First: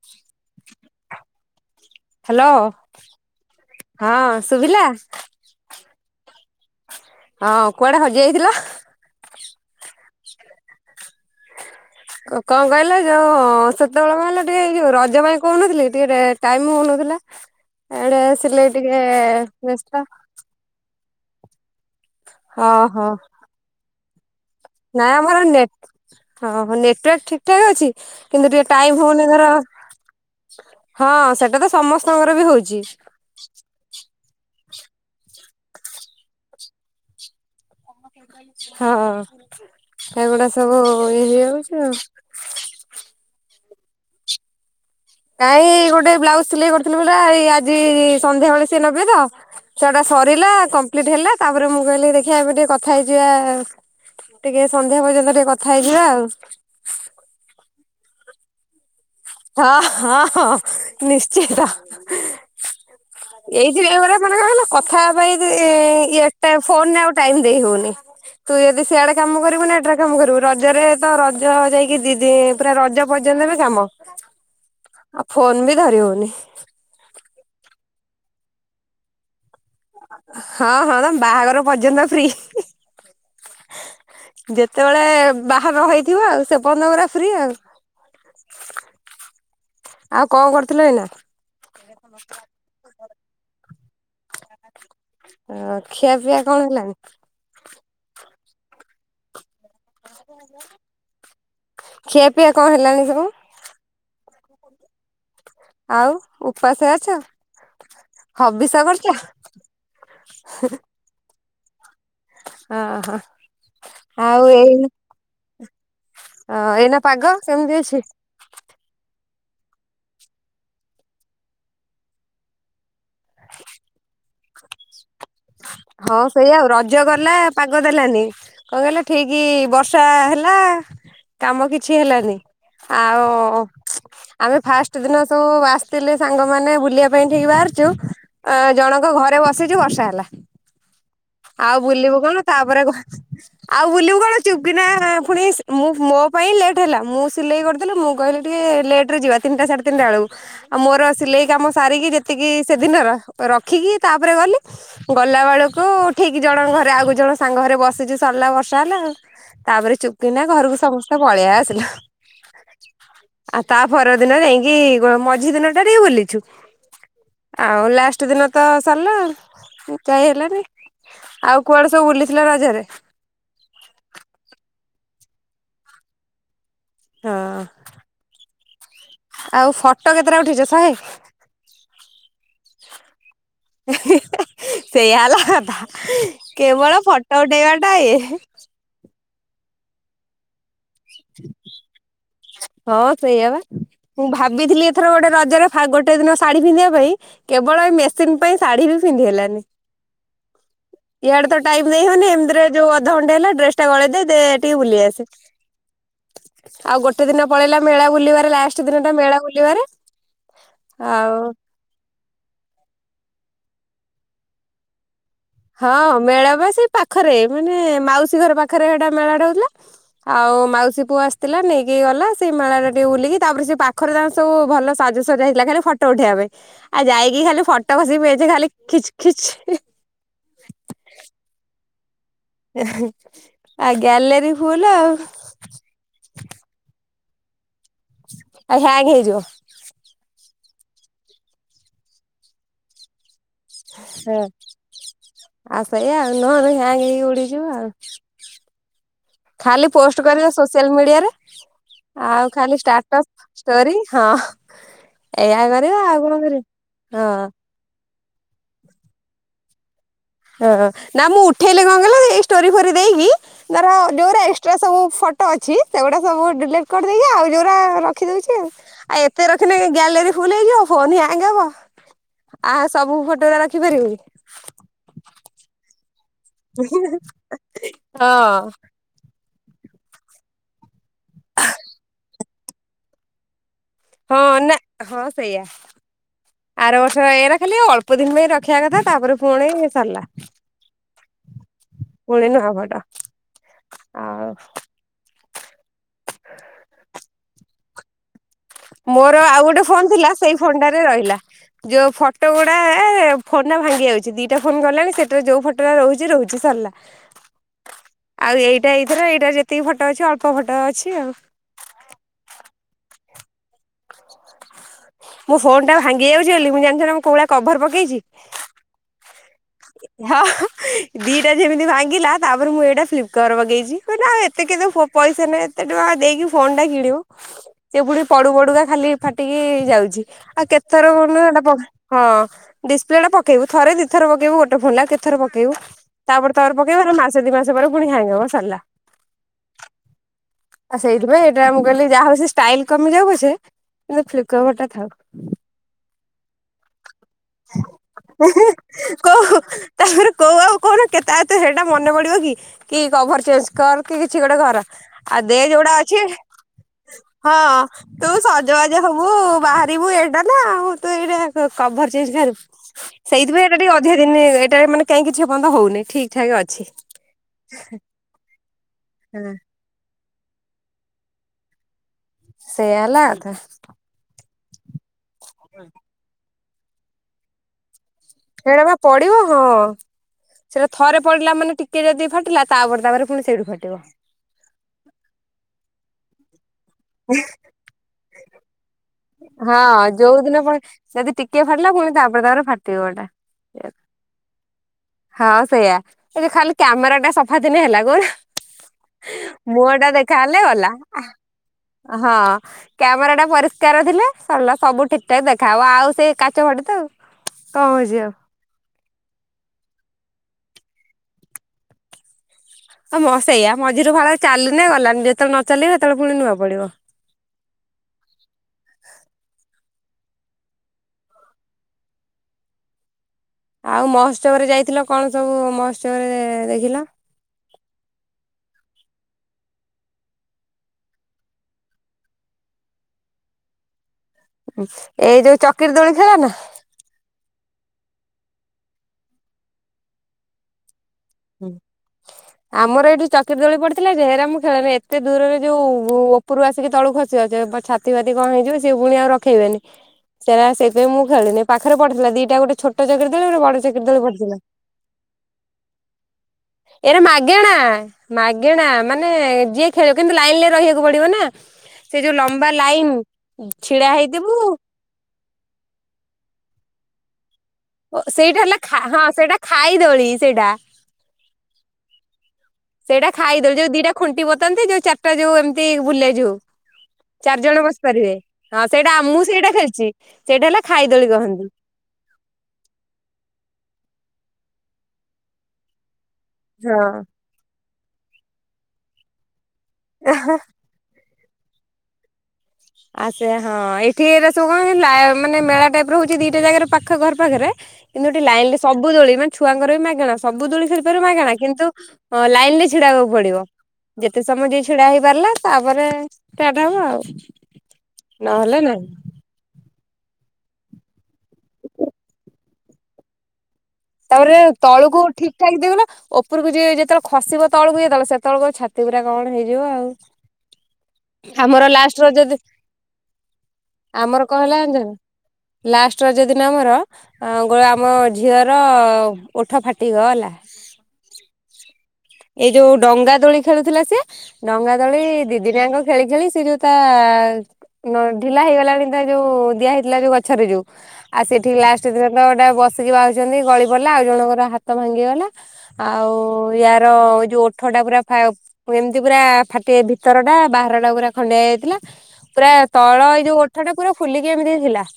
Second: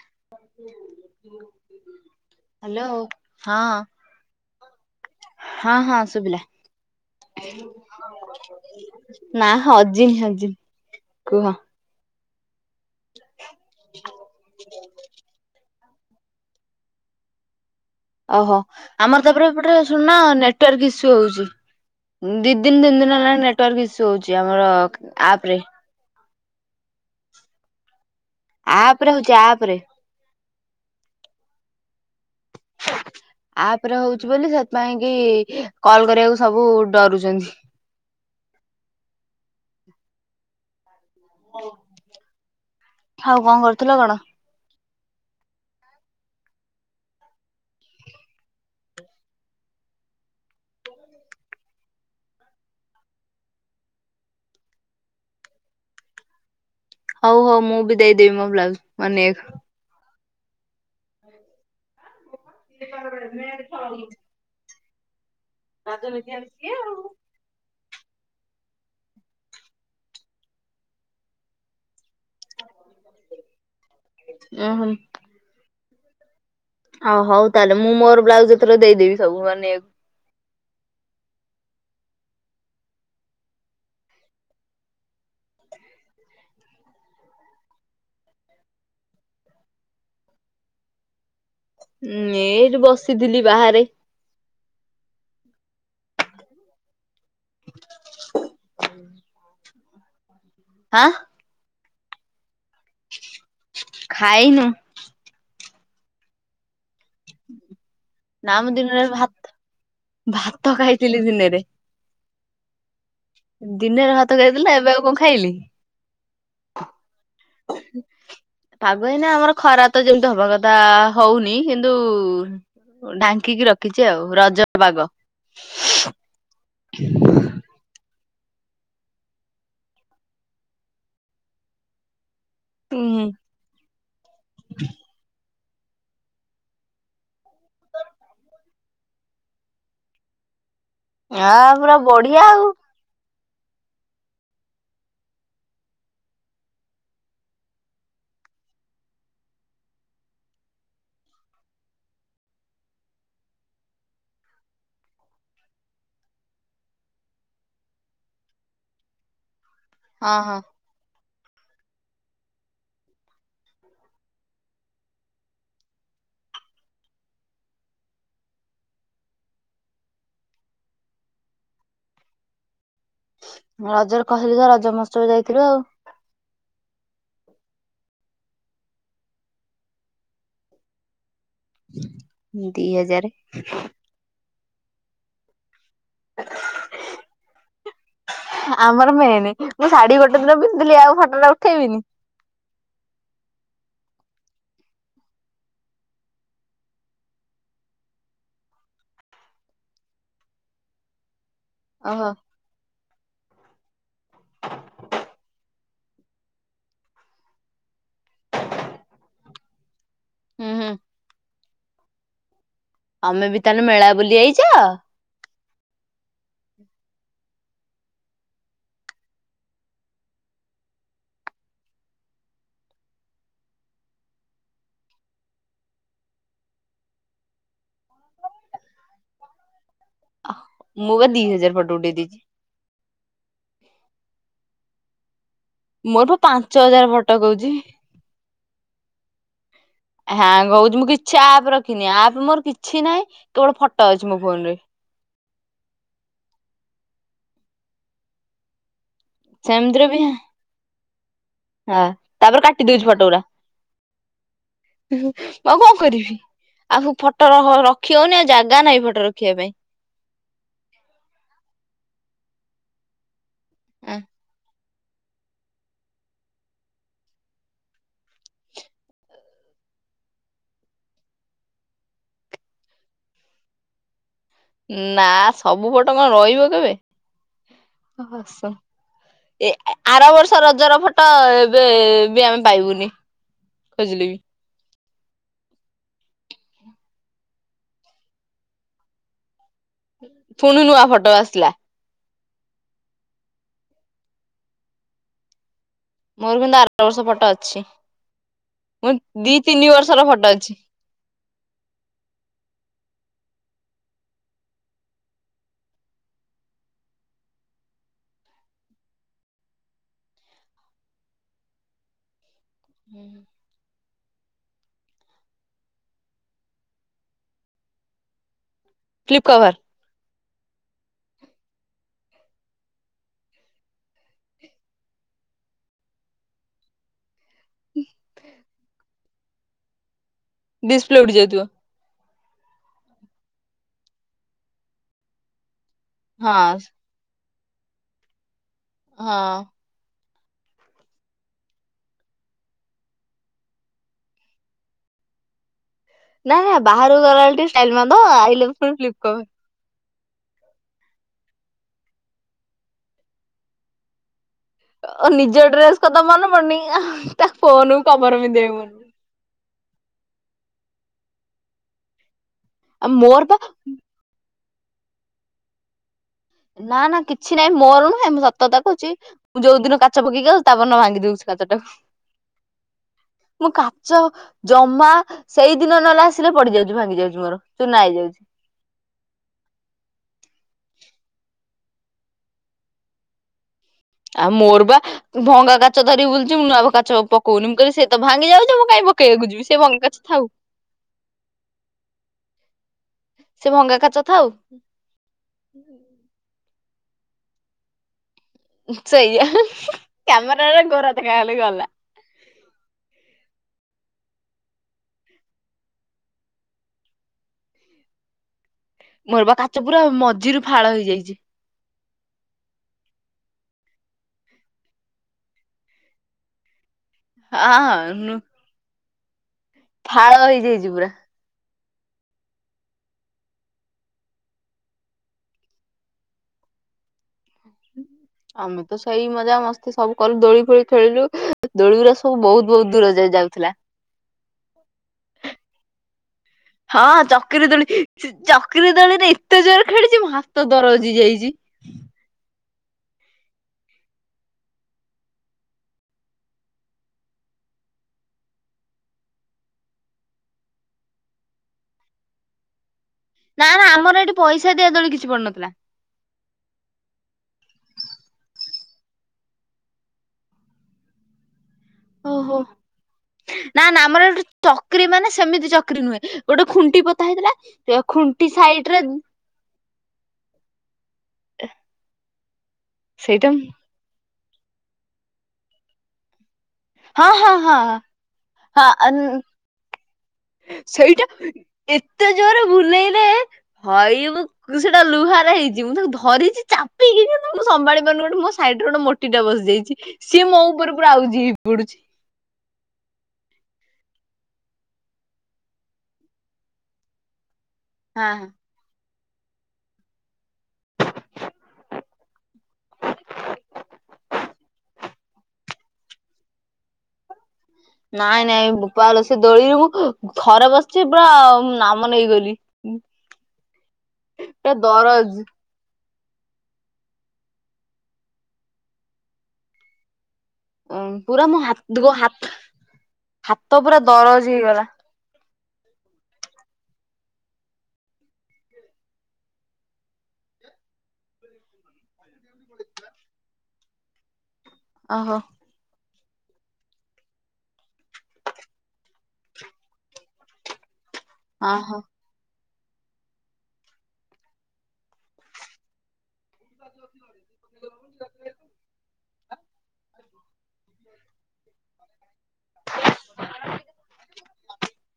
[unintelligible] Hello, ହଁ ହଁ ସୁଭିଲା। ହଁ ହଁ ଶୁବିଲା। ହଁ କୁଆଡେ ହଜି ଯାଇଥିଲ? ନା ହଜିିନି ହଜିନି କୁହ। କଣ କହିଲ ଯୋଉ ସେତେବେଳେ କ କହିଲ ଏଇ ରଜ ପାଇଁ କହୁନଥିଲି ଟିକେ ରେ ଟାଇମ୍ ହଉ ନଥିଲା। ଓହୋ ଆମର ତାପରେ ଏପଟରେ ବ୍ୟସ୍ତ ଶୁଣୁନ ନେ ଟେ ୱର୍କ ଇସ୍ୟୁ ହଉଚି ଦି ଦିନି ତିନି ଓହୋ ଦିନି ହେଲାଣି ନେ ନେଟୱାର୍କ ଇସ୍ୟୁ ହଉଚି ଆମର ଆପ୍ ରେ। ହଁ, ନେଟୱାର୍କ ଠିକ ଠାକ୍ ଅଛି କିନ୍ତୁ ଟିକେ ଆପ ଟାଇମ ରେ ହଉନି ହଉଛି ଧର ଆପ ରେ ହଁ ସେଟା ତ ସମସ୍ତଙ୍କର ବି ହଉଚି। ଆପ ରେ ହଉଛି ବୋଲି ସେଥିପାଇଁ କି କଲ କରିବାକୁ ସବୁ ଡରୁଚନ୍ତି। ହଁ ସେଗୁଡା ସବୁ ଇଏ ହେଇଯାଉଚି ଆଉ। ଆଉ କଣ କରୁଥିଲ କଣ? ନାଇଁ ଗୋଟେ ବ୍ଲାଉଜ ସିଲେଇ କରିୁଥିଲି ବଲା ଏଇ ଆଜି ସନ୍ଧ୍ୟାବେଳେ ସିଏ ନେବେ ତ। ସେଟା ସରିଲା କମ୍ପ୍ଲିଟ ହେଲା ତାପରେ ମୁଁ କହିଲି ଦେଖିବା ଏବେ ଟିକେ କଥା ହେଇଯିବା। ଟିକେ ସନ୍ଧ୍ୟା ପର୍ଯ୍ୟନ୍ତ ଟିକେ କଥା ହେଇଯିବା ଆଉ। ହଉ ହଉ ମୁଁ ବି ଦେଇଦେବି ମୋ ବ୍ଲାଉଜ୍ ବନେଆକୁ। ହଁ ହଁ ହଁ ନିଶ୍ଚିନ୍ତ। ଏଇଥିରେ ପୁରା ମାନେ କଣ କହିଲ କଥା [unintelligible] ଫୋନରେ ଆଉ ଟାଇମ ଦେଇ ହଉନି। ତୁ ଯଦି ସିଆଡେ କାମ କରିବୁ ନା ଏଟାରେ କାମ କରିବୁ, ରଜରେ ତ ରଜ ଯାଇକି ଦି ଦେ ପୁରା ରଜ ପର୍ଯ୍ୟନ୍ତ ବି କାମ, ଓହୋ ଆଉ ଫୋନ ବି ଧରି ହଉନି। ହଁ, ହଉ ତାହେଲେ ମୁଁ ମୋର ବ୍ଲାଉଜ ଏଥର ଦେଇଦେବି ସବୁ ବନେଆକୁ। ହଁ, ହଁ ତମ ବାହାଘର ପର୍ଯ୍ୟନ୍ତ ଫ୍ରି। ଯେତେବେଳେ ବାହା ନ ହେଇଥିବ ଆଉ, ସେ ପଯ୍ୟନ୍ତ ପୁରା ଫ୍ରି ଆଉ। ଆଉ କଣ କରୁଥିଲ ଏଇନା? ଉଁ ଏ ଏଇଠି ବସିଥିଲି ବାହାରେ। ଅ ଖିଆ ପିଇଆ କଣ ହେଲାଣି? [inaudible] [unintelligible] ଆଁ। ଖିଆ ପିଆ କଣ ହେଲାଣି ସବୁ? ଖାଇନୁ? ଆଉ ଉପାସେ ଅଛ? ନା ମୁଁ ହବିଷ ଦିନରେ କରୁଛ? ଭା ଭାତ ଖାଇଥିଲି ଦିନେରେ। ହଁ, ହଁ। ଦିନରେ ଭାତ ଖାଇଥିଲା, ଏବେ ଆଉ କଣ ଖାଇଲି? ହଁ ଏଇନା ପାଗ କେମିତି ଅଛି? ପାଗ ହେଇନା ଆମର ଖରା ତ ଯେମିତି ହବା କଥା ହଉନି, କିନ୍ତୁ ଢାଙ୍କିକି ରଖିଛି ଆଉ ରଜ ପାଗ। ହଁ ସେଇ ଆଉ ରଜ ଗଲା ପାଗ ଦେଲାନି। କଣ କହିଲ ଠିକ ବର୍ଷା ହେଲା କାମ କିଛି ହେଲାନି। ଉୁଁ ହୁଁ ଆଉ ଆମେ ଫାଷ୍ଟ ଦିନ ସବୁ ଆସି ଥିଲେ ସାଙ୍ଗମାନେ ବୁଲିବା ପାଇଁ ଠିକ ବାହାରୁଛୁ ଅ ଜଣଙ୍କ ଘରେ ବସିଛୁ ବର୍ଷା ହେଲା। ଆ ଆଉ ପୁରା ବୁଲିବୁ ବଢିଆ କଣ ଆଉ। ତାପରେ ଘ ଆଉ ବୁଲିବୁ କଣ ଚୁପକିନା ପୁଣି ମୁଁ ମୋ ପାଇଁ ଲେଟ ହେଲା। ମୁଁ ସିଲେଇ କରୁଥିଲି ମୁଁ କହିଲି ଟିକେ ଲେଟ ଅଟରେ ଯିବା ତିନଟା ସାଢେ଼ ତିନିଟା ବେଳକୁ ଆଉ ମୋର ସିଲେଇ କାମ ସାରିକି ଯେତିକି ସେଦିନର ରଖିକି ତାପରେ ଗଲି। ଗଲା ବେଳକୁ ଠିକ ଜଣ ଘରେ ଆଗୁ ଜଣ ସାଙ୍ଗ ଘରେ ବସିଛି ସରିଲା ବର୍ଷା ହେଲା। ଆ ତାପରେ ହଁ ଚୁପକିନା ହଁ ଘରକୁ ସମସ୍ତେ ପଳେଇ ଆସିଲୁ। ଆଉ ତା ପରଦିନ ଯାଇକି ମଝି ଦିନ ଟା ରେ ବୁଲିଛୁ। ଆଉ ଲାଷ୍ଟ ଦିନ ତ ସରିଲା ଆଉ। ଯାଇ ହେଲାନି ଆଉ କୁଆଡେ ସବୁ ବୁଲିଥିଲ ରଜରେ? ରଜରେ କହିଲି ତ ରଜ ମହୋତ୍ସବ ଯାଇଥିଲୁ ଆଉ। ହଁ। ଆଉ ଫଟୋ କେତେଟା ଉଠେଇଛ? ଶହେ। ଦି ହଜାରେ। ହେ, ହେ, ସେଇଆ ହେଲା କଥା କେବଳ ଫଟୋ ଉଠେଇବାଟା ଇଏ। ଆମର ମେନ୍। ମୁଁ ଶାଢୀ ଗୋଟେ ଦିନ ପିନ୍ଧିଥିଲି ଆଉ ଫଟୋଟା ଉଠେଇବିନି। ହଁ ସେଇଆ ବା। ମୁଁ ଭାବିଥିଲି ଏଥର ଗୋଟେ ରଜରେ ଗୋଟେ ଦିନ ଶାଢୀ ପିନ୍ଧିବା ପାଇଁ। କେବଳ ଏ ମେସିନ ପାଇଁ ଶାଢୀ ବି ପିନ୍ଧି ହେଲାନି। ଇଆଡେ ତ ଟାଇମ୍ ଦେଇ ହଉନି। ଓହୋ ଏମିତିରେ ଯୋଉ ଅଧଘଣ୍ଟେ ହେଲା ଡ୍ରେସ ଟା ଗଳେଇଦେ ଦେଟିକେ ବୁଲି ଆସେ। ଆଉ ଗୋଟେ ଗୋଟେ ଦିନ ପଳେଇଲା ମେଳା ବୁଲିବାରେ, ଲାଷ୍ଟ ଦିନ ଟା ମେଳା ବୁଲିବାରେ। ହୁଁ ହୁଁ ଆଉ ତମେ ବି ତାହେଲେ ମେଳା ବୁଲି ଆଇଚ? ହଁ ମେଳା ବା ସେ ପାଖରେ, ମାନେ ମାଉସୀ ଘର ପାଖରେ ସେଟା ମେଳାଟା ହଉଥିଲା। ଆଉ ମାଉସୀ ପୁଅ ଆସିଥିଲା ନେଇକି ଗଲା। ସେଇ ମେଳା ଟା ଟିକେ ବୁଲିକି, ତାପ ସେ ପାଖରେ ଯ ସବୁ ଭଲ ସାଜସଜ ହେଇଥିଲା, ଖାଲି ଫଟୋ ଉଠେଇବା ପାଇଁ। ଆଉ ଯାଇକି ଖାଲି ଫଟୋ ବସି ମେଞ୍ଚେ ଖାଲି ଖିଚ୍ ଖିଚ୍। ମୁଁ ବା ଦି ହଜାରେ ଫଟୋ ଉଠେଇ ଦେଇଛି। ଏଁ ଆଉ ଗ୍ୟାଲେରୀ ଫୁଲ ଆଉ। ମୋର ପାଞ୍ଚ ହଜାର ଫଟୋ କହୁଛି। ଆ ହ୍ୟାଙ୍ଗ ହେଇଯିବ। ହ୍ୟାଙ୍ଗ ହଉଛି, ମୁଁ କିଛି ଆପ ରଖିନି ଆପ୍ ମୋର କିଛି ନାହିଁ କେବଳ ଫଟୋ ଅଛି ମୋ ହଁ ଫୋନ ରେ ‌। ଆଉ ସେଇ ଆଉ ନହେଲେ ହ୍ୟାଙ୍ଗ ହେଇକି ଉଡିଯିବ ଆଉ। ହୁଁ। ଖାଲି ପୋଷ୍ଟ କରିବ ସୋସିଆଲ ମିଡିଆରେ। ହଁ ଆଉ ତାପରେ ଖାଲି କାଟି ଦଉଛି ଫଟୋ ଷ୍ଟାଟସ୍ ଗୁରା ଷ୍ଟୋରି ହଁ। ଏଇଆ ଆଉ କଣ କରିବା ଆଉ କରିବି, ଆଉ କରିବା ହଁ। ଫଟୋ ର ରଖିହଉନି ଆଉ ଜାଗା ନାହିଁ ଫଟୋ ରଖିବା ପାଇଁ। ହଁ, ନା ମୁଁ ଉଠେଇଲେ କଣ କଇଲ ଏଇ ଷ୍ଟୋରୀ ଫୋରି ଦେଇକି ତାର ପାଇଁ ଯୋଉଗୁରା ଏକ୍ଟ୍ରା ସବୁ ଫ ଅଛି ସେଗୁଡା ସବୁ ଡିଲେଟ୍ କରିଦେଇକି ଆଉ ଯଉରା ରଖିଦଉଛି ଆଉ। ଆ ଏତେ ରଖିଲେ ଗ୍ୟାଲେରୀ ଫୁଲ ହେଇଯିବ ଫୋନ ହ୍ୟାଙ୍ଗ ହବ। ଆ ସବୁ ଫଟୋଗୁରା ରଖିପାରିବୁକି? ନା ସବୁ ଫଟୋ କଣ ରହିବ କେବେ? ହଁ ଏ ଆର ବର୍ଷ ରଜର ଫଟୋ ଏବେ ବି ଆମେ ପାଇବୁନି। ଖୋଜିଲେ ବି ହଁ ନା ହଁ ସେଇଆ। ଆର ବର୍ଷ ଏରା ଖାଲି ଅଳ୍ପ ଦିନ ପାଇଁ ରଖିବା କଥା ତାପରେ ଫୁଣି ସରିଲା। ଫୁଣି ନୂଆ ଫଟୋ ଆସିଲା। ପୁଣି ନୁଆ ଫଟୋ ଆଉ ମୋର କିନ୍ତୁ ଆର ବର୍ଷର ଫଟୋ ଅଛି। ମୁଁ ମୋର ଦି ଆଉ ଗୋଟେ ତିନି ଫୋନ ବର୍ଷର ଥିଲା ଫଟୋ ସେଇ ଅଛି ଫୋନଟାରେ ରହିଲା। ଯୋ ଫଟୋ ଗୁଡା ଫୋନ ଟା ଭାଙ୍ଗି ଯାଉଚି ଦିଟା ଫୋନ ଗଲାଣି ସେଇଟାରେ ଯଉ ଫଟୋଗୁଡ଼ା ରହୁଚି ରହୁଚି ସରିଲା। [inaudible] ଆଉ ଏଇଟା ଏଇଥର ଏଇଟା ଯେତିକି ଫଟୋ ଅଛି ଅଳ୍ପ ଫଟୋ ଅଛି ଆଉ। ହୁଁ [inaudible] ମୋ ଫୋନ ଟା ଭାଙ୍ଗି ଯାଉଚି ବୋଲି ମୁଁ ଜାଣିିଚ ନାଁ କଉ ଭଳିଆ କଭର ପକେଇଚି? Flip cover. ହଁ ଦିଟା ଯେମିତି ଭାଙ୍ଗିଲା ତାପରେ ମୁଁ ଏଇଟା ଫ୍ଲିପ୍ କଭର ପକେଇଚି କହିଲ ଆଉ ଏତେ କେତେ ଫୋ ପଇସା ନାଇଁ ଏତେ ଟଙ୍କା ଦେଇକି ଫୋନ ଟା କିଣିବୁ। ସେ ଫୁଣି ପଡୁ ପଡୁକା ଖାଲି ଫାଟିକି ଯାଉଚି ଆଉ କେତେଥର ଡିସପ୍ଲେ ଉଠି କହୁନ ହେଇଟା ଯାଉଥିବ ପ ହଁ ଡିସପ୍ଲେ ଟା ପକେଇବୁ ଥରେ ଦିଥର ପକେଇବୁ ଗୋଟେ ଫୋନରେ ଆ କେତେ ଥର ପକେଇବୁ? ତାପରେ ହଁ ତାପରେ ପକେଇବ ନହେଲେ ମାସ ଦି ମାସେ ପରେ ପୁଣି ହ୍ୟାଙ୍ଗ ହବ ସରଲା। ହଁ। ଆ ସେଇଥିପାଇଁ ଏଇଟା ମୁଁ କହିଲି ଯାହା ହଉ ସେ ଷ୍ଟାଇଲ କମି ଯାଉ ପଛେ କିନ୍ତୁ ଫ୍ଲିିକଭରଟା ଥାଉ। ନା ନା ବାହାରକୁ ଗଲା ବେଳେ ଟିକେ ଷ୍ଟାଇଲ ମାରିଦବ ଆଇଲେ ପୁଣି ଫ୍ଲିପ୍ କଭର। କୋଉ ତାପରେ କୋଉ ଆଉ କହୁନ କେତେ ତ ହେଇଟା ମନେ ପଡିବ କି କି କଭର ଚେଞ୍ଜ କର କି କିଛି ଗୋଟେ କର। ଓ ଆ ନିଜ ଦେଖ କଉଟା ଡ୍ରେସ କଥା ଅଛି ମନେ ପଡୁନି ତା ହଁ ଫୋନକୁ ତୁ କଭର ପିନ୍ଧେଇବାକୁ ମନେ ସଜବାଜ ପଡୁନି। ହବୁ ବାହାରିବୁ ଏଇଟା ନା ଆଉ ତୁ ଏଇଟା କଭର ଚେଞ୍ଜ କରିବୁ। ଆଉ ମୋର ପା ସେଇଥିପାଇଁ ଏଇଟା ଟିକେ ଅଧିକ ଦିନି ଏଇଟାରେ ମାନେ କାଇଁ କିଛି ଏପର୍ଯ୍ୟନ୍ତ ହଉନି ଠିକ୍ ନା ନା କିଛି ନାଇଁ ମୋର ନୁହେଁ ମୁଁ ସତ କଥା କହୁଚି ହଁ ମୁଁ ଯଉ ଦିନ କା କାଚ ପକେଇକି ଆଉଚି ତା ପରଦିନ ଭାଙ୍ଗି ଦଉଚି କାଚଟାକୁ ସେଇୟା ହେଲା କଥା ମୁଁ କାଚ ଜମା ସେଇ ଦିନ ନହଲେ ଆସିଲେ ପଡି ଯାଉଚି ଭାଙ୍ଗି ଯାଉଚି ମୋର ଚୁନା ହେଇଯାଉଚି। ହେରା ବା ପଡିବ ହଁ। ସେରା ଥରେ ପଡିଲା ମାନେ ଟିକେ ଯଦି ଫାଟିଲା ତାପରେ ତାପରେ ପୁଣି ସେଇଠୁ ଫାଟିବ। ଆଉ ମୋର ବା ଭଙ୍ଗା କାଚ ଧରି ବୁଲୁଚି ମୁଁ ନୂଆ କା ତ ପକଉନି ମୁଁ କହିଲି ସେ ତ ଭାଙ୍ଗି ଯାଉଚି ମୁଁ କାଇଁ ପକେଇବାକୁ ଯିବି ସେ ଭଙ୍ଗା କାଚ ଥାଉ। ସେ ଯଦି ଟିକେ ଫାଟିଲା ପୁଣି ତାପରେ ତାପରେ ଫାଟିବ ହେଟା। ସେ ଭଙ୍ଗା କାଚ ଥାଉ। ହଁ ସେଇୟା ଟିକେ ଖାଲି କ୍ୟାମେରା ଟା ସଫା ଥିନେ ହେଲା ଗୋ ସେୟା କ୍ୟାମେରାରେ ଗଲା ଗୋରା ଦେଖା ଗଲେ ଗଲା। ହଁ। କ୍ୟାମେରା ଟା ପରିଷ୍କାର ଥିଲେ ସରିଲା ସବୁ ଠିକ୍ ଠାକ୍ ଦେଖା ହବ ଆଉ ସେଇ କାଚ ଫାଟୁ ଥାଉ। କଁ ବୁଝିବ? ମୋର ବା କାଚ ପୁରା ମଝିରୁ ଫାଳ ହେଇଯାଇଚି। ହ ମ ସେଇଆ ମଝିରୁ ଫାଳ ଚାଲୁନେ ଗଲା ଯେତେବେଳେ ନ ଚାଲିବ ହେତେଳେ ପୁଣି ନୁଆ ପଡିବ। ହଁ ନୁଁ ଫାଳ ହେଇଯାଇଚି ପୁରା। ଆଉ ମହୋତ୍ସବରେ ଯାଇଥିଲ କଣ ସବୁ ମହୋତ୍ସବରେ ଦେଖିଲ? ଆମେ ତ ସେଇ ମଜା ମସ୍ତି ସବୁ କଲୁ ଦୋଳି ଫୋଳି ଖେଳିଲୁ ଦୋଳିିଗୁରା ସବୁ ବହୁତ ବହୁତ ଦୂର ଯାଏ ଯାଉଥୁଲା। [inaudible] ଏଇ ଯୋଉ ଚକିରି ଦୋଳି ଖେଳ ନା? ହଁ ଚକିରୀ ଦୋଳି ଚକିରି ଦୋଳିରେ ଏତେ ଜୋରେ ଖେଳିଚି ମୋ ହାତ ଦରଜ ହେଇଯାଇଚି। ଆମର ଏଇଠି ଚାକିରି ଦୋଳି ପଡିଥିଲା ଯେହେରା ମୁଁ ଖେଳନି ଏତେ ଦୂରରେ ଯୋଉ ଓପୁରୁ ଆସିକି ତଳୁ ଖସିବ ଯେ ଛାତି ଫାତି କଣ ହେଇଯିବ ସେ ପୁଣି ଆଉ ରଖେଇବେନେହିଁ। ସେରି ସୋଇଥିପାଇ ମୁଁ ଖେଳିନି ପାଖରେ ପଡି ଥିଲା ଦିଟା ଗୋଟେଛୋଟ ଜାଗରେ। ନା ନା ଆମର ଏଠି ପଇସା ଦିଆଦୋଳେ କିଛି ପଡୁନଥିଲା। ଏରା ମାଗେଣା। ମାଗେଣା ମାନେ ଯିଏ ଖେଳିବ କିନ୍ତୁ ଲାଇନ୍ ରେ ରହିବାକୁ ପଡିବ ନା। ସେ ଯୋଉ ଓହୋ ଲମ୍ବା ଲାଇନ୍ ଛିଡା ହେଇଥିବୁ। ଚକିରି ମାନେ ସେମିତି ଚକିରି ନୁହେଁ ଗୋଟେ ଖୁଣ୍ଟି ପୋତା ହେଇଥିଲା। ଓ ଖୁଣ୍ଟି ସେଇଟା ହେଲା ସାଇଡ ରେ ହଁ ସେଇଟା ଖାଇଦଳି ସେଇଟା। ଏ। ସେଇଟା ଖାଇଦୋଳି ଯୋଉ ଦିଟା ଖୁଣ୍ଟି ପୋତନ୍ତି ଯୋଉଦିଟା ଯଉ ଏମିତି ବୁଲେ ଯୋଉ। ହଁ ହଁ ଚାରି ହଁ ଜଣ ବସିପାରିବେ ହଁ ମୁଁ ସେଇଟା ମୁଁ ସେଇଟା ଖେଳିଚି। ସେଇଟା। ଏତେ ଜୋରେ ବୁଲେଇଲେ ହଇଲୁ ଲୁ ସେଟା ଲୁହାରେ ହେଇଚି ମୁଁ ତାକୁ ଧରିଚି ଝ ମୁଁ ସମ୍ଭାଳି ପାରୁନି ଗୋଟେ ମୋ ସାଇଡ୍ ରେ ଗୋଟେ ମୋଟି ଟେ ବସିଯାଇଚି ହଁ। ସିଏ ମୋ ଉପରେ ପୁରା ଆଉଜି ହେଇ ପଡ଼ୁଚି। ଆ ସେ ହଁ ଏଠି ଏ ସବୁ କଣ ହେଲା ମାନେ ମେଳା ଟାଇପ୍ ର ହହୁଚି ଦିଟା ଜାଗାରେ ପାଖ ଘର ପାଖରେ। କିନ୍ତୁ ଏଠି ହଁ ଲାଇନ୍ ରେ ସବୁ ଦୋଳି ମାନ ଛୁଆଙ୍କର ବି ମାଗଣା ସବୁ ଦୋଳି ଖେଳି ପାରିବୁ ମାଗଣା କିନ୍ତୁ ଲାଇନ୍ ରେ ଛିଡାହବାକୁ ପଡିବ। ଯେତେ ସମୟ ଯେ ଛିଡା ହେଇପାରିଲା ତାପରେ ଷ୍ଟାର୍ଟ ହବ ଆଉ। ନାଇଁ ନାଇଁ ନହେଲେ ନାହିଁ। ଭୋପାଲୋ। ସେ ଦୋଳିରେ ମୁଁ ଥରେ ବସିଚି ପୁରା ନାମ ନେଇଗଲି। ତାପରେ ପୁରା ତଳକୁ ଦରଜ ଠିକ୍ ଠାକେ ଦେଉ ନା। ଉପରକୁ ଯିଏ ଯେତେବେଳେ ଖସିବ ତଳକୁ ଯେତେବେଳେ ସେତେବେଳକୁ ଛାତି ପୁରା କଣ ହେଇଯିବ ଆଉ। ପୁରା ମୋ ହାତ ଆମର ଲାଷ୍ଟେ ରଜ ହାତ ଦିନ୍ ହାତ ପୁରା ଦରଜ ଆମର କହେଲା ହେଇଗଲା। ଜାଣିଛନ୍ତି। ଲାଷ୍ଟେରଜ ଦିିନ ଆମର ଗ ଆମ ଝିଅ ର ଓଠ ଫାଟିଗଲା। ଏଇ ଯୋଉ ଡଙ୍ଗା ଦୋଳି ଖେଳୁଥିଲା ସିଏ ଡଙ୍ଗା ଦୋଳି ଓହୋ ଦି ଦିନଯାଙ୍କ ଖେଳି ଖେଳି ସେ ଯେଉ ତା ନ ଢିଲା ହେଇଗଲାଣି ତା ଯୋଉ ଦିଆ ହେଇଥିଲା ଯୋଉ ଗଛରେ ଯୋଉ ଆଉ ସେଠିକି ଓହୋ ଲାଷ୍ଟ ଦିନ ଗଟା ବସିକି ବାହୁଚନ୍ତି ଗଳି ପଡ଼ିଲା ଆଉ ଜଣଙ୍କର ହାତ ଭାଙ୍ଗିଗଲା ଆଉ ୟା ଯୋଉ ଓଠଟା ପୁରା ଫା ଏମିତି ପୁରା ଫାଟି ଭିତର ଟା ବାହାର ଟା ପୁରା ଖଣ୍ଡିଆ ହେଇଯାଇଥିଲା। ପୁରା ତଳ ଏଇ ଯୋଉ ଓଠ ଟା ପୁରା ଫୁଲିକି ଏମିତି ଥିଲା।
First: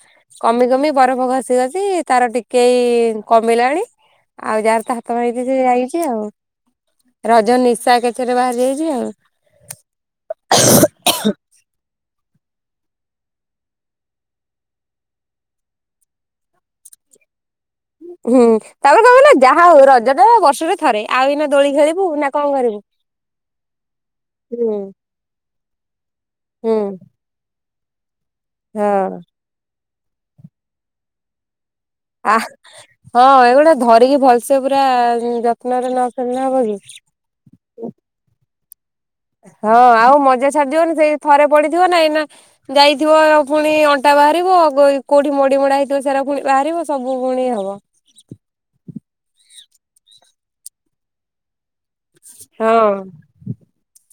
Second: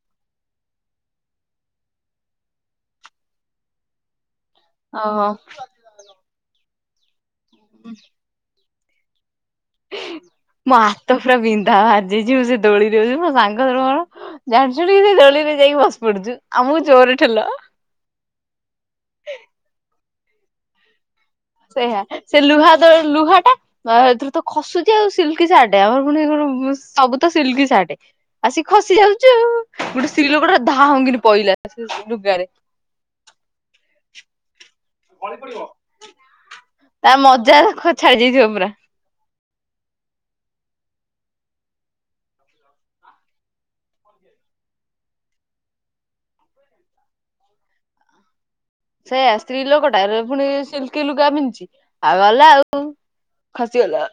କମି କମି ବରଫ ଘଷି ଘଷି ତାର ଟିକେଏଇ କମିଇଲାଣି। ଆଉ ଯାହର ତ ହାତ ଓହୋ ଭାଙ୍ଗିଚି ସେ ଯାଇଚି ଆଉ ରଜ ନିଶା ଏକାଥରେ ବାହାରି ଯାଇଚି ଆଉ। ମୋ ହାତ ପୁରା ବିନ୍ଧା ବାଜିଚି ମୁଁ ସେ ଦୋଳିରେ ଦଉଚି ମୋ ସାଙ୍ଗ ର ମୋର। ଜାଣି ସୁଣିକି ସେ ଦୋଳିରେ ଯାଇକି ବସି ପଡୁଚୁ ଆମକୁ ଜୋରେ ଠେଲ। ହୁଁ, ତାପରେ କଣ ନା ଯାହା ହେଉ ରଜ ଟା ବର୍ଷ ରେ ଥରେ ଆଉ ଏଇନା ଦୋଳି ଖେଳିବୁ ସେଇୟା ନା ସେ କଣ ଲୁହା କରିବୁ। ଲୁହାଟା ଏଥିର ତ ହୁଁ ଖସୁଛି ଆଉ ସିଲକି ସାର୍ଟ ଆମର ପୁଣି କଣ ହୁଁ ସବୁ ତ ସିଲକି ସାଟେ ଆ ସିଏ ଖସି ହଁ। ଯାଉଛି ଆଉ। ଗୋଟେ ସ୍ତ୍ରୀ ଲୋକଟାର ଧାଉଁ କିନି ପଇଲା। [unintelligible] ଆ ହଁ ଏଗୁଟେ ଧରିକି ଭଲସେ ପୁରା ଯତ୍ନରେ ନ ଫେରିଲେ ହବ କି। ତା ମଜା ଛାଡି ଯାଇଥିବ ପୁରା। ହଁ ଆଉ ମଜା ଛାଡିଜିବନି ସେଇ ଥରେ ପଡିଥିବ ନା ଏ ନା। ଯାଇଥିବ ପୁଣି ଅଣ୍ଟା ବାହାରିବ କୋଉଠି ମଡି ମଡା ହେଇଥିବ ସେରା ପୁଣି ବାହାରିବ ସବୁ ପୁଣି ହବ। ସେଇୟା ସ୍ତ୍ରୀ ଲୋକଟା ପୁଣି ସିଲକି ଲୁଗା ପିନ୍ଧିଚି ଆଉ ଗଲା ହଁ ଆଉ। ଖସିଗଲା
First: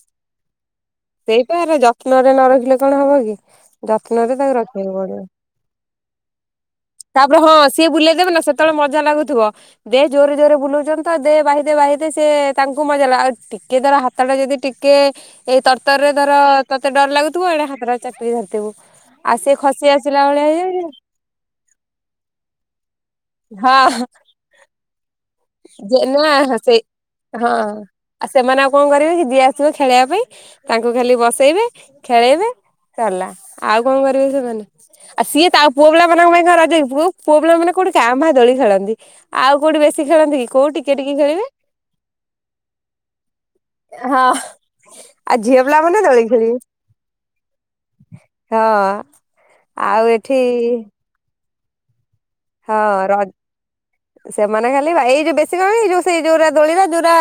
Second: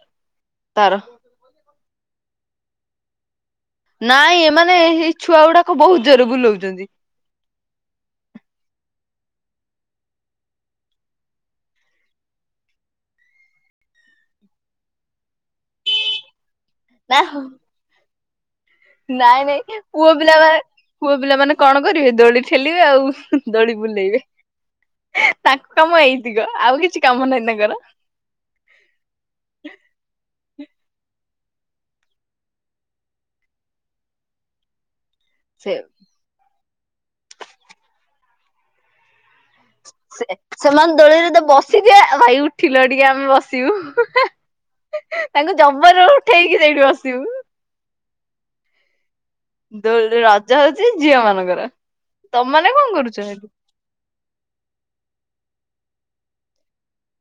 ତାର। ସେଇପା ଏରା ଯତ୍ନରେ ନ ରଖିଲେ କଣ ହବ କି? ଯତ୍ନରେ ନାଇଁ ତାକୁ ଏମାନେ ରଖିବାକୁ ଏଇ ପଡିବ। ଛୁଆ ଗୁଡାକ ବହୁତ ଜୋରରେ ବୁଲଉଛନ୍ତି। ତାପରେ ହଁ ସିଏ ବୁଲେଇଦେବେ ନା ସେତେବେଳେ ମଜା ଲାଗୁଥିବ। ଦେ ଜୋରରେ ଜୋରରେ ବୁଲଉଛନ୍ତି ତ ଦେ ବାହି ବାହି ଦେ ସେ ତାଙ୍କୁ ମଜା ଲା ଆଉ ଟିକେ ହାତ ଟା ଯଦି ଟିକେ ଏଇ ତରତର ରେ ଧର ତତେ ଡର ନା ଲାଗୁଥିବ ଏଣେ ହାତଟା ଚାପିକୀଧର୍ଥିବୁ। ନାଇଁ ନାଇଁ ପୁଅ ପିଲା ବା ପୁଅ ପିଲାମାନେ କଣ କରିବେ ଦୋଳି ଠେଲିବେ ଆଉ ହଁ ଦୋଳି ବୁଲେଇବେ। ତାଙ୍କ କାମ ଯେ ଏଇତିକ ନା ଆଉ ସେ କିଛି କାମ ହ ନାହିଁ ହଁ ତାଙ୍କର। ଆଉ ସେମାନେ ଆଉ କଣ କରିବେ କି ଯିଏ ଆସିବ ଖେଳିବା ପାଇଁ ତାଙ୍କୁ ଖାଲି ବସେଇବେ ଖେଳେଇବେ। ସରିଲା ଆଉ କଣ କରିବେ ସେମାନେ ଆଉ ସିଏ ତ ଆଉ ସେ ପୁଅ ପିଲା ମାନଙ୍କ ପାଇଁ କଣ ରଜ କି, ପୁଅ ପୁଅ ପିଲା ମାନେ କୋଉଠି ଙ୍କା ଭା ଦୋଳି ଖେଳନ୍ତି ଆଉ କୋଉଟି ସେମାନେ ଦୋଳିରେ ତ ବସି ଥିବେ ଭାଇ ଉଠିଲ ଟିକେ ଆମେ ବସିବୁ। ହଁ ଆଉ ତାଙ୍କୁ ଝିଅ ପିଲା ମାନେ ଜବର ଦୋଳି ଖେଳିବେ ଉଠେଇକି ସେଇଠି ବସିବୁ। ହଁ। ଦୋ ଆଉ ଏଠି ରଜ ହଉଛି ଝିଅ ମାନଙ୍କର। ତମ ମାନେ ହଁ କଣ ର କରୁଛ ସେଠି? ସେମାନେ ଖାଲି ଏଇ ଯୋଉ ବେଶୀ କଣ ଯୋଉ ସେଇ ଯୋଉରା ଦୋଳିିରେ ଯୋଉରା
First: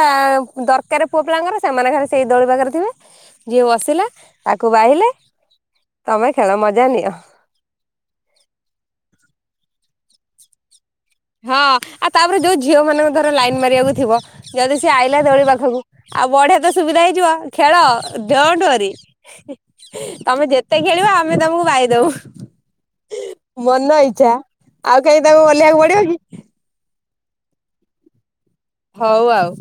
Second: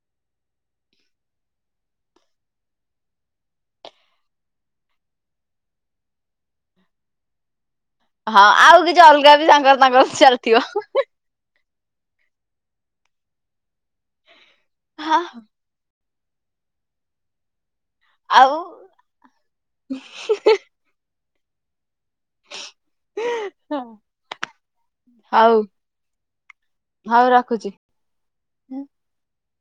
ଦରକାର ପୁଅ ପିଲାଙ୍କର ସେମାନେ ଖାଲି ସେଇ ଦୋଳି ପାଖରେ ଥିବେ ଯିଏ ବସିଲା ତାକୁ ବାହିଲେ ତମେ ଖେଳ ମଜା ନିଅ। ହଁ ଆଉ କିଛି ଅଲଗା ବି ତାଙ୍କର ତାଙ୍କର ଚାଲିଥିବ। ହଁ ଆଉ ତାପରେ ଯୋଉ ଝିଅ ମାନ ଙ୍କୁ ଧର ଲାଇନ ମାରିବାକୁ ଥିବ ଯଦି ସିଏ ହଁ ଆଇଲା ଦୋଳି ପାଖକୁ ଆଉ ବଢିଆ ତ ସୁବିଧା ହେଇଯିବ ଖେଳ ଆଉ ଡୋଣ୍ଟୱର୍ରୀ। ତମେ ଯେତେ ଖେଳିବ ଆମେ ତମକୁ ବାହିଦବୁ। ମନ ଇଚ୍ଛା ଆଉ କାହିଁକି ତାକୁ ହଉ ଓହ୍ଲେଇବାକୁ ପଡିବ କି? ହଉ ରଖୁଛି? ହଉ ଆଉ।